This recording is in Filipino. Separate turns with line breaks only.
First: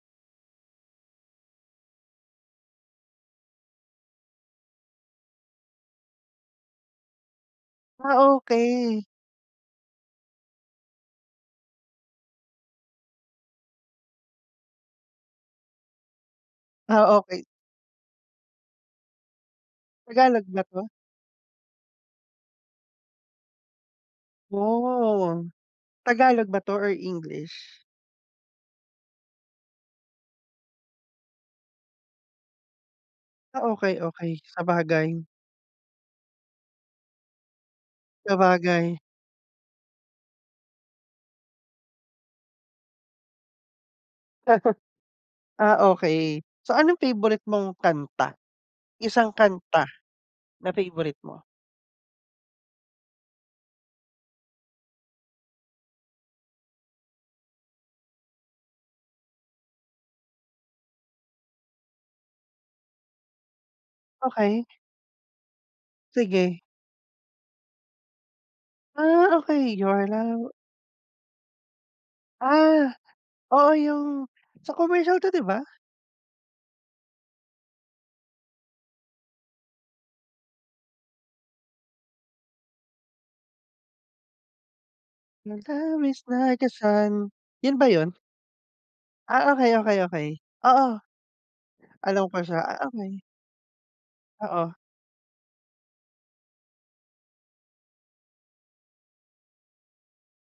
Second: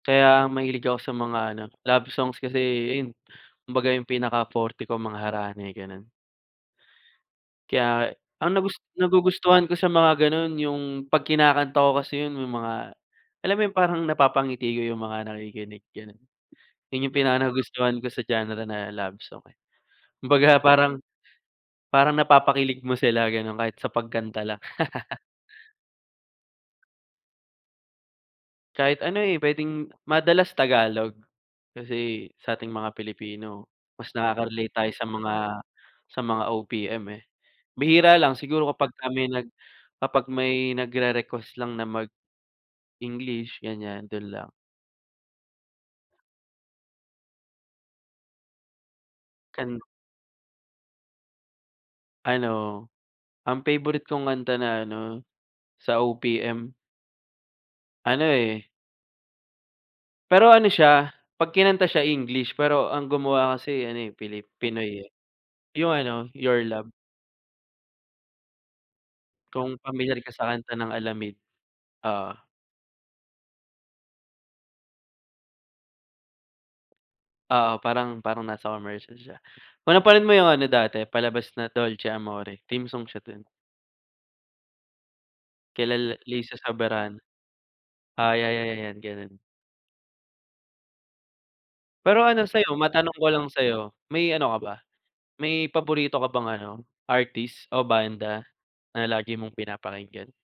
Kaya mahilig ako sa mga ano love songs kasi ayun, kumbaga yung pinakaforte ko mga harana, eh, gano'n. Kaya,
Ah,
ang nagus
okey.
nagugustuhan ko sa mga gano'n yung 'pag kinakanta ko kasi 'yun yung mga, alam mo yung parang napapangiti ko yung mga nakikinig, gano'n. 'Yun
Ah,
yung
okey.
pinakanagustuhan ko sa genre na love song, eh,
Tagalog
kumbaga
ba 'to?
parang, parang napapakilig mo sila gano'n kahit sa pagkanta lang.
Wow! Tagalog ba 'to or English?
Kahit ano, eh, puwedeng madalas Tagalog, kasi sa'ting mga Pilipino
Ah, okey,
mas
okey
nakaka-relate tayo sa
sabagay.
mga, sa mga OPM eh. Bihira lang siguro
Sabagay.
kapagka may nag kapag may nagre-request lang na mag-English ganyan do'n lang.
Ah, okey. So anong favorite mong kanta? Isang
Kan
kanta, na favorite mo?
Ano, ang favorite kong kanta na ano, sa OPM ano, eh pero ano siya, 'pag kinanta siya English pero ang gumawa kasi ano, eh, pili
Okey.
Pinoy, eh. Yung ano
Sige.
Your love.
Ah, okey.
Kung
Your
pamilyar ka sa
love
kanta ng Alamid. Oo.
Ah, oo yung, sa commercial to 'di ba?
Oo, parang parang nasa commercial siya, kung napanood mo yung ano dati palabas na Dolce Amore, theme song siya do'n.
Your
Kila
love
la
is
Liza
like a
Soberano.
sun 'yun ba 'yun?
Ah, ya ya ya 'yan gano'n.
Ah, okey, okey, okey, oo. Alam
Pero
ko
ano
siya,
sa'yo
ah,
matanong
okey.
ko lang sa'yo, may ano ka
Oo.
ba? May paborito ka bang ano, artist o banda, na lagi mong pinapakinggan?